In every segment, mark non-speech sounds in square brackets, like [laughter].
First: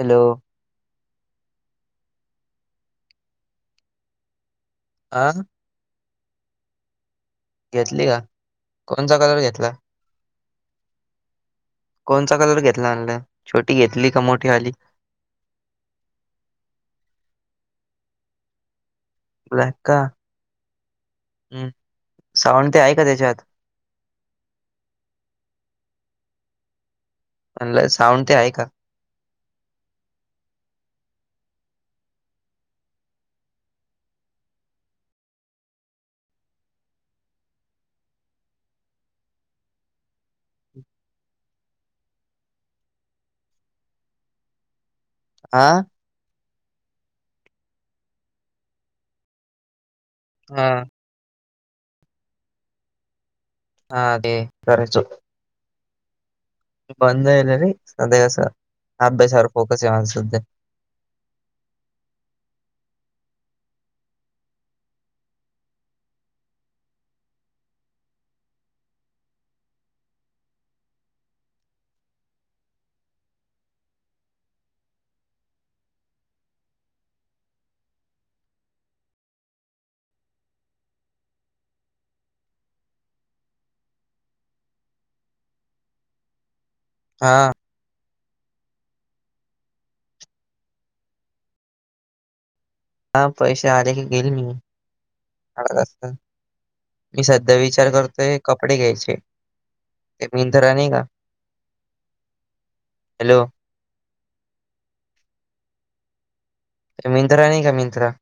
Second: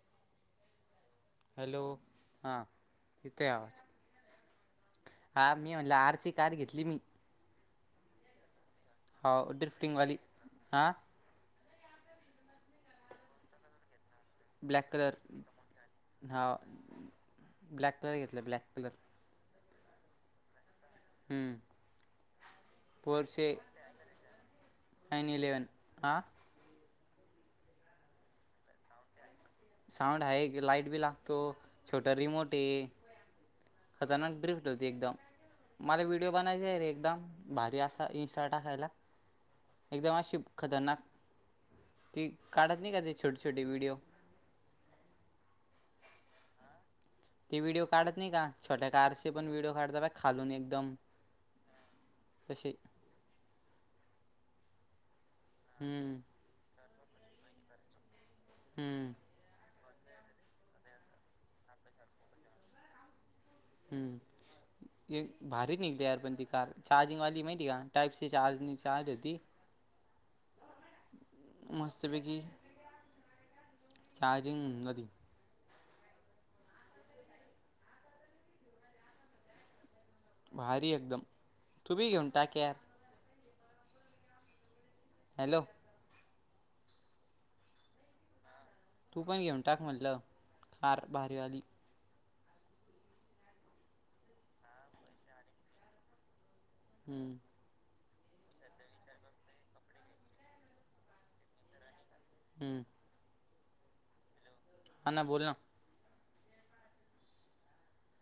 Hello! Hello! हा येतोय आवाज. आ हां मी म्हणलं आर. सी कार घेतली मी. घेतली का? कोणचा कलर हाव घेतला ड्रिफ्टिंगवाली. हा कोणचा कलर घेतला म्हणलं? छोटी घेतली का मो ब्लॅक कलर हा ब्लॅक कलर घेतला ब्लॅक कलर. ब्लॅक का हम् साऊंड ते आहे का तेच्यात? नाइन इलेवन आ म्हणलं साऊंड ते आहे का? साऊंड आहे, लाइट बी लागतो, छोट रिमोट हे. खतरनाक ड्रिफ्ट होती एकदम. मला व्हिडिओ बनायचा आहे रे एकदम भारी आसा इंस्टाला टाकायला. एकदम आशी खतरनाक ती काढत नाही का जी? छोटी छोटी व्हिडिओ आ ते व्हिडिओ काढत नाही का छोट्या कारचे पण व्हिडिओ काढता बघ खालून हा एकदम तशे. हा ते करायचो. हम्म. बंद झायल रे सध्या आस हम्म अभ्यासावर फोकस आहे माझा सध्या. हम्म. ए भारी निघली यार पण ती कार चार्जिंगवाली माहितेय का टाईप. सी [unintelligible] होती [inaudible] मस्तपैकी चार्जिंग होती. भारी एकदम, तु बी घेऊन टाक यार. हॅलो. हा. तू पण घेऊन टाक म्हणलं कार भारी आली. हा पैसे आले की गिल मी [unintelligible] मी हम्म सध्या विचार करतोय कपडे घ्यायचे ते मिंनधरा नाही का. हम्म. हॅलो. हान बोलना. मिंत्रा नाही का मिंत्रा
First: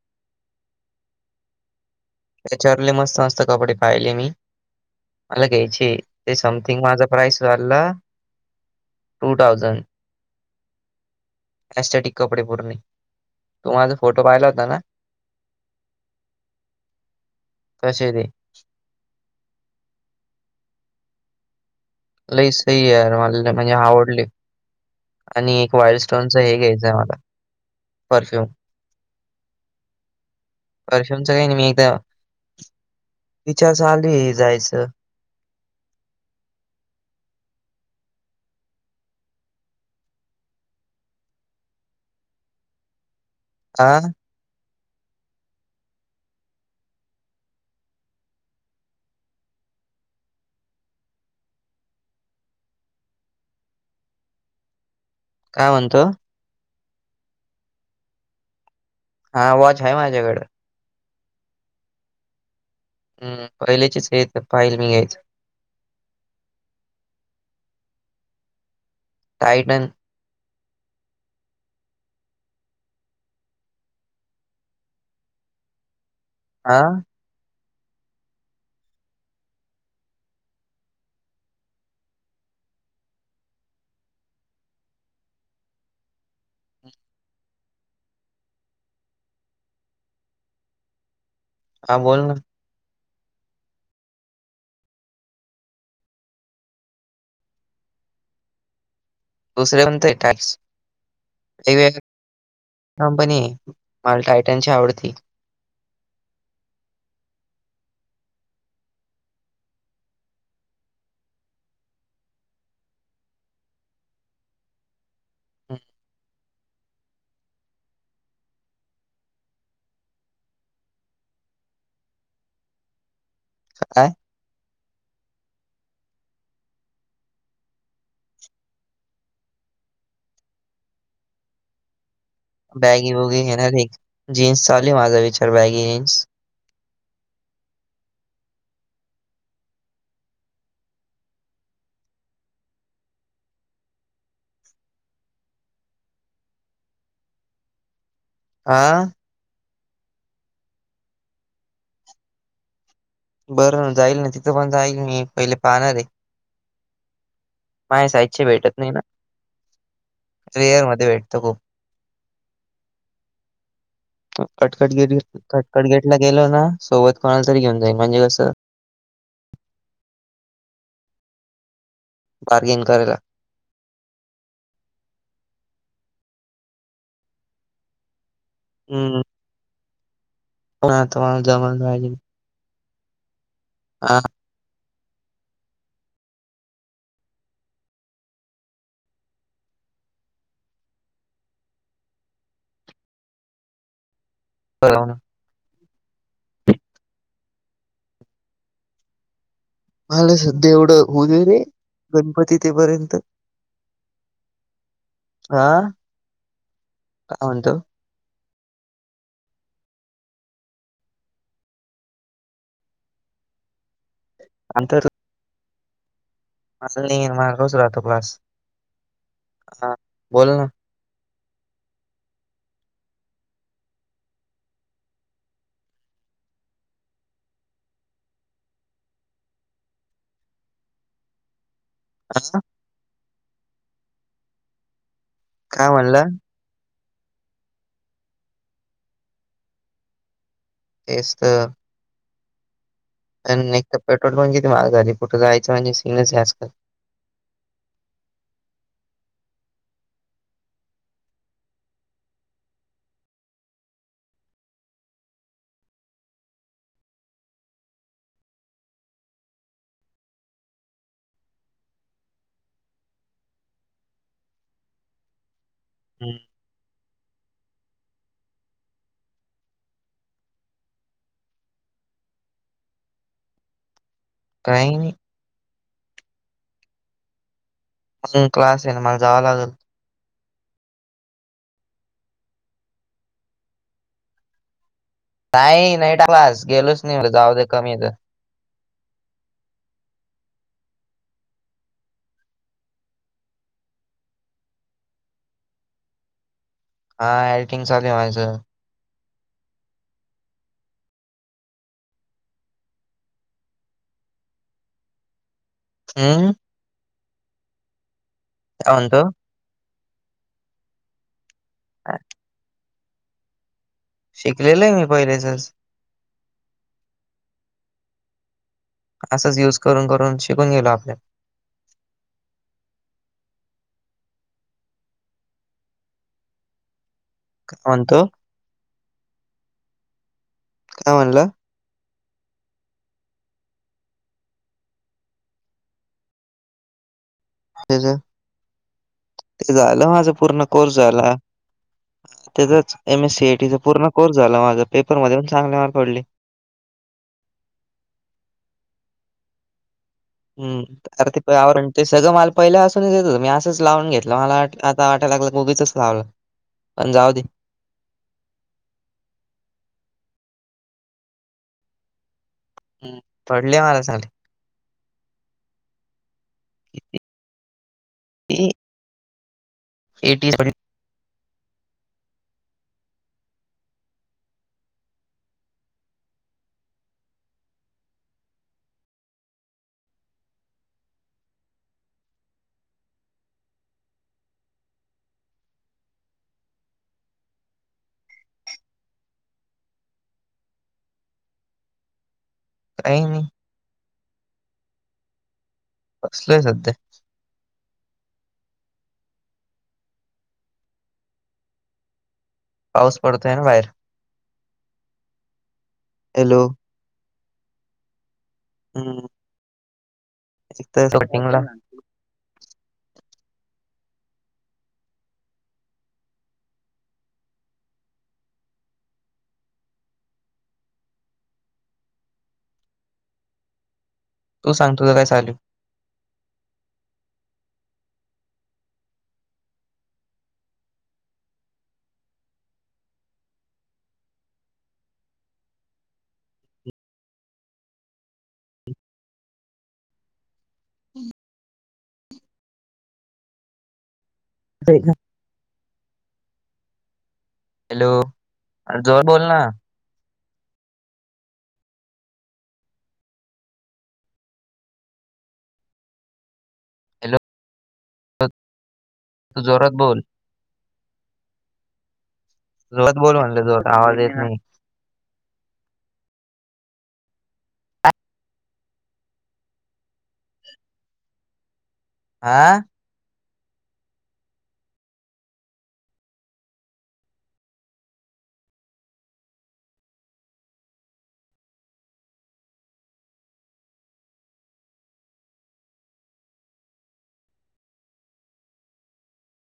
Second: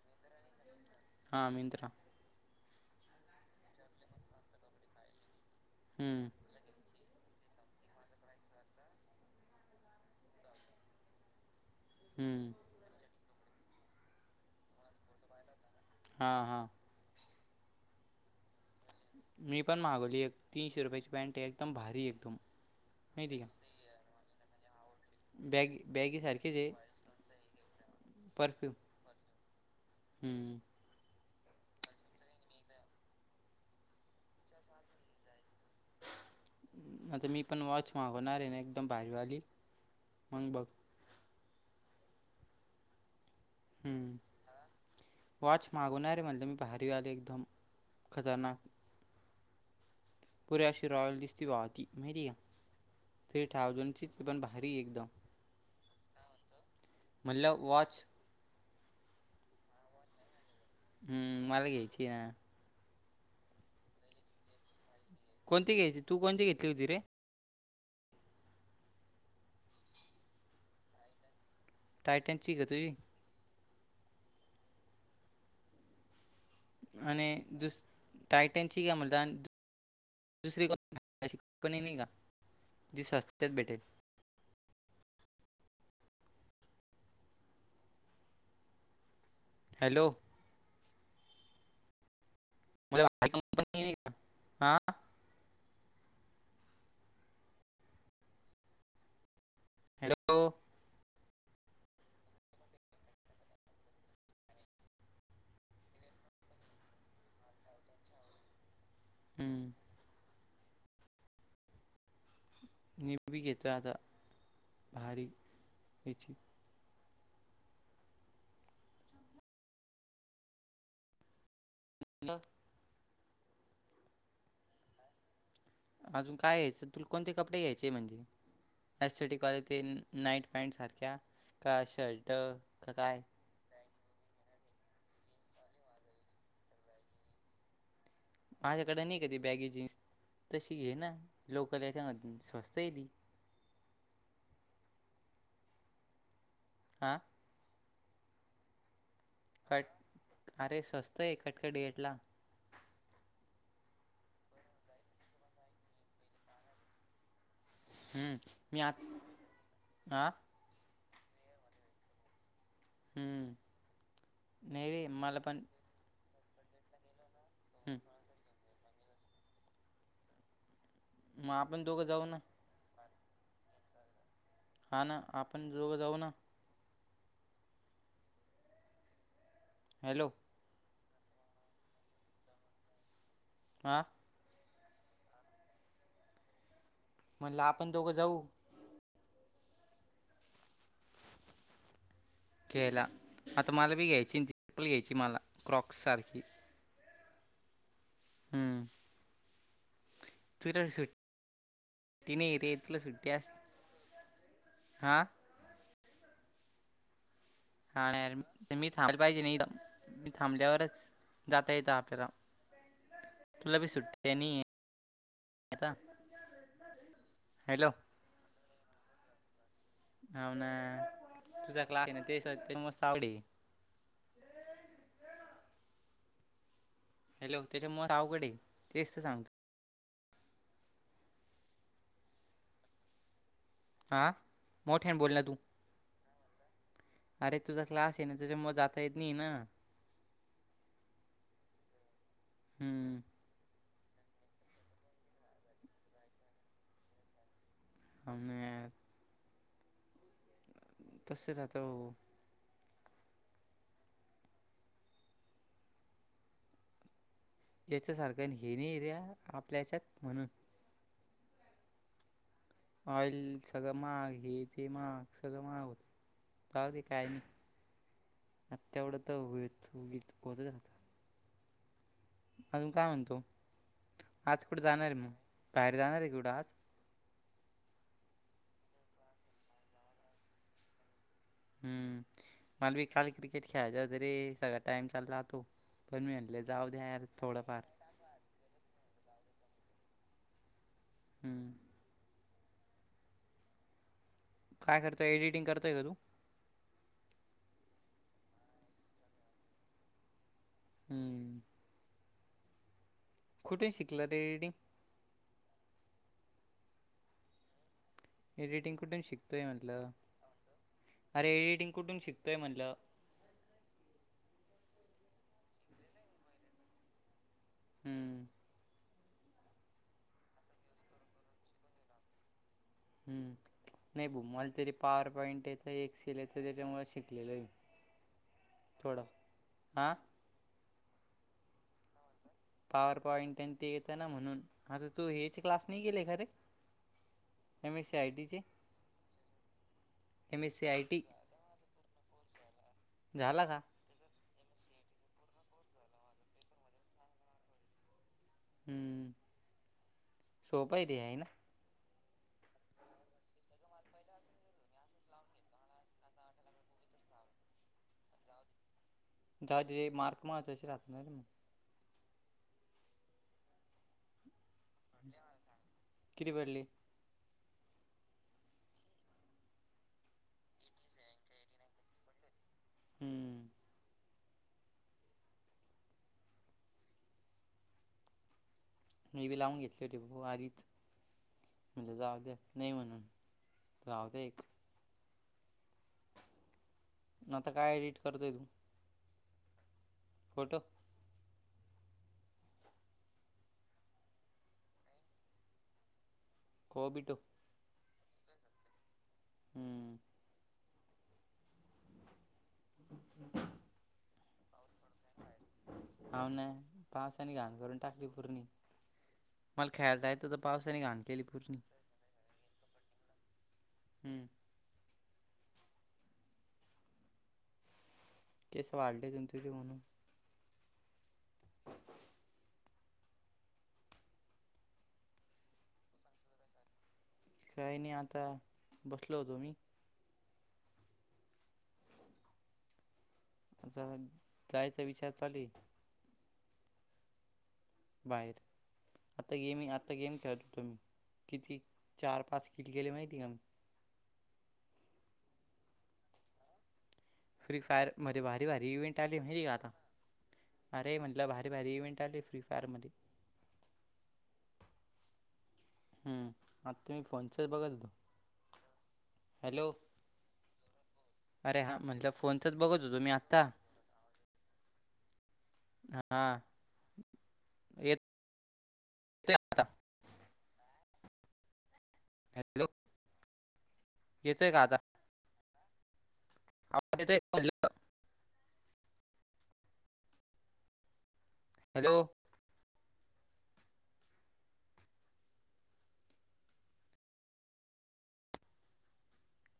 हा मिंत्रा. त्याच्यावर लय मस्त, मस्त कपडे पाहिले मी मला घ्यायचे. हम्म ते समथिंग माझा प्राइस झालला टू थाउजंड. एस्टेटिक कपडे हम्म पूर्णे तु माझ फोटो पाहिला होताना? हा, हा. तसे ते. मी पण मागवली एक तीनशे रुपयाची पॅन्ट हाय एकदम भारी एकदम लई सही आहे यार माहिती का मला म्हणजे आवडली. आणि एक बॅग वाईल्ड स्टोनच बॅगीसारखीच हे आहे घ्यायचं आम्हाला परफ्यूम. हम्म. प्रशांत काही नाही मी एकदा विचार चालू हाय जायच. [unintelligible] आता मी पण वॉच मागवणार आहे ना एकदम भाारीवाली मग बघ. आ? हम्म. वॉच मागवणारे म्हणलं मी भारी वाली एकदम खतरनाक पुरी अशी रॉयल दिसती भावा ती माहित आहे का? थ्री थाउजंडचीच पण भारी एकदम. काय म्हणतो? म्हणलं वाॅच हा वॉच आहे माझ्याकडे. हम्म मला घ्यायची हाय ना. हम्म, पहिल्याचीच हे पाईल मी घ्यायच. कोणती घ्यायची तू कोणची घेतली होती रे? टायटन. टायटनची का तुई? आ? आणि दुस टायटनची काय म्हणतात. दुसरी को कुणी नाही का जी स्वस्तात भेटेल? हॅलो. हा बोलना. [unintelligible] हा. दुसरे म्हणते हॅलो टॅस वेगवेगळी कंपनी आहे मला टायटनची आवडती. हम्म. मी बी घेतो आता भारी हम्म, याची आ. काय. अजून काय? घ्यायच तुल कोणते कपडे घ्यायचे आहे म्हणजे? S, C, T quality night pant सारख्या का शर्ट? का बॅगी काय बुगी घेणार एक जीन्स चालुया माझा विचार बॅगी जीन्स माझ्याकडन एक आहे. ती बॅगी जीन्स तशी घेना लोकल ह्याच्या मधली स्वस्त हाय ती. आ... आ... कट? अरे, सस्तं आहे का? कडेयेटला बरं ना? जाईल ना? तिथं पण जाईल. मी पहिले पाहणार आहे. माझ्या हम्म, साईजचे मी आ हं... रिअल मध्ये भेटतो ग. हम्म. नाही रे कटकटगेट मला पण कटकटगेटला गेलो ना? सोबत कोणाला तरी घेऊन जाईल, हम्म, म्हणजे कसं. मग आपण दोघं जाऊन... बार्गेन करायला. हा ना, आपण दोघ जाऊ ना? हम्. हॅलो. उन्हात, मला जमना झालंय. हां म्हणलं, आपण दोघं जाऊ. गेला. आता मला बी घ्यायची, चप्पल बरोबर ना. घ्यायची मला क्रॉक्स सारखी. हम्म. मला सध्या तु तर एवढं सुट्ट होऊ दे रे तिने गणपती येते. तुला तेपर्यंत सुट्टी अस हां.. हा... काहंतु. हा, मी थांबलं पाहिजे. नाही मी थांबल्यावरच... जात य त पेरा, तुलाभी सुट्टे नाही. आहे अंतर. आता. अस नहीं. मागच हॅलो राहतो क्लास हा. हा ना, तुझ क्लास आहे ना? ते मस्त आवडी. हॅलो, त्याच्यामुळेरआवघड आहे. तेच तर सांगतो. आता हा. हां, मोठ्याण बोलला तू. काय म्हणलं? अरे, तुझा क्लास आहे ना? त्याच्या मग जाता येत नाही ना? व्यस्त. हम्म. आणि तर, पेट्रोल पण किती महाग झाली कुठे जायच म्हणजे सिरीयस असत. मम्मे तसे राहतो. याच्यासारखा आणि हेने एरिया आपल्या ह्यच्यात म्हणून ऑईल सगळ महाग हे ते महाग सगळं महाग होत. हम्. काय रे, काय नाही? आ तेवढं तर हो होतच राहतं. अजून काय म्हणतो? आज कुठं काही नाही जाणार आहे मग? बाहेर जाणार आहे कुठं आज? ह, मग क्लास आहे ना म, ला जावं लागेल. हम्म मला बी काल क्रिकेट खेळायचं होत रे सगळ्यात टाईम चालत राहतो नाही नाही पण मी म्हटले क्लास जाऊदे गेलोच नाही यार म्हटलं जाऊ दे थोडंफार कमी येतं. हम्म काय करतोय एडिटिंग करतोय का तू? हा एडिटिंग चालेू आहे माझं हम्म कुठे शिकला रे [unintelligible] हम्म काय एडिटिंग कुठून म्हणतो? शिकतोय म्हटलं अरे एडिटिंग कुठून शिकतोय म्हनलं? शिकलेलं आहे मी पहिलेचच हम्म असंच यूज करून करून शिकून गेलो आपण हम्म नाही बु मला तरी पॉवर पॉईंट येतं, एक्सेल येतं त्याच्यामुळे शिक काय म्हणतो हां काय म्हणल? पॉवर पॉइंट तेन ते येत ना म्हणून आता तू हेचे क्लास नाही गेले का रे एम त्याच एस सी आय टी चे ते झालं माझ पूर्ण कोर्स आय टी झाला. त्याचाच एम एस झाला सीआयटीचा का पूर्ण कोर्स झाला माझा पेपर मध्ये पण चांगले मार्क पडले. हम्म सोपं हम्म आहे आर आहे ना ते आवर ते सगळं मला पहिल्या असूनच येत मी असंच लावून घेतलं मला आता वाटाय लागलं क उगीच लावलं. पण जाऊ दे जावू दे मार्क महत्त्वाचे राहतात नाही मग हम्म पडले मला चांगले कीती पडले? [inaudible] एटी सेवन हम्म मी बी लावून घेतली हो टेपो आधीच म्हणजे जाऊ ते नाही म्हणून राहुदे एक म आता काय एडिट करतोय तू? फोटो काही नाही. बसलोय होबिटो हम्म पाऊस पडतोय ना बाहेर हाव हॅलो ना पावसाने घाण करून टाकली पूर्णी हम्म ह मला खेळायला जायचं होत पावसाने घाण केली शॉटिंगला पूर्णी हम्म केस वाढले तेन तुझे म्हणून [inaudible] तू सांगतो काय चालू. काही नाही आता बसलो होतो मी. आ जायचा विचार चालेल. [inaudible] बाहेर आता गेम आता गेम खेळत होतो मी किती चार पाच किल केेले माहिती आहे का तरी फ्री फायर मध्ये भारी भारी इवेंट जोरात आली बोल ना म्हने का आता अरे म्हटलं भारी भारी इव्हेंट आले फ्री फायर मध्ये हम् आता तुम्ही फोनचच बघत होतो. हो तू हॅलो जोरात बोल. अरे हा म्हणलं फोन. जोत बोलू म्ह आणलं जो आवाज येत नाही. हा. येतोय का आता आह. यचंय का आता. आप. [unintelligible] हॅलो.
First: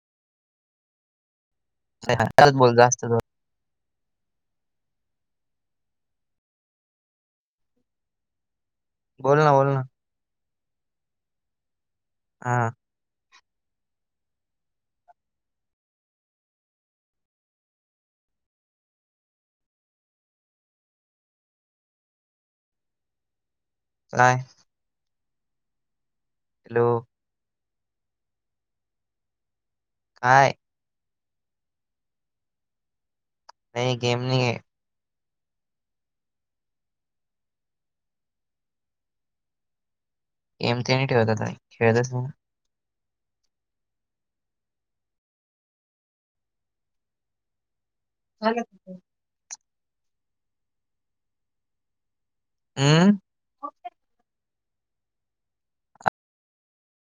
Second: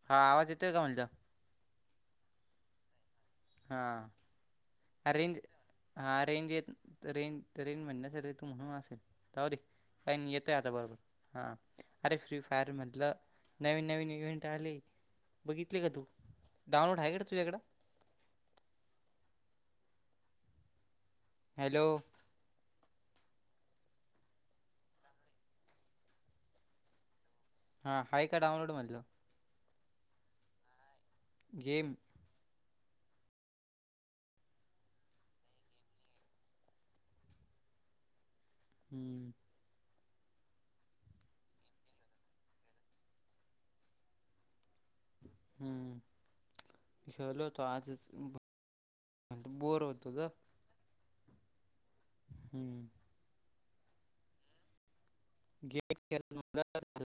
हा आवाज येतोय का म्हणलं च बोलत जात. हा. अरेंज हा रेंज येत रेंज तर रेंज म्हणण्यासाठी तू म्हणून असेल बोल राऊ ना र बोल ना काही येतय आता बरोबर हा अरे फ्री हा फायरमधलं नवीन नवीन इव्हेंट आले बघितले का तू डाउनलोड आहे का तुझ्याकडं. हॅलो. नाय. हॅलो. हा हा का डाऊनलोड मधलं काय गेम नाही गेम नाहीये हम्म एम ते नाही ठेवता खेळतस हम्म खेलो त आजच ल. [unintelligible] म्ह बोर होतो का. हम्म गेट. [inaudible]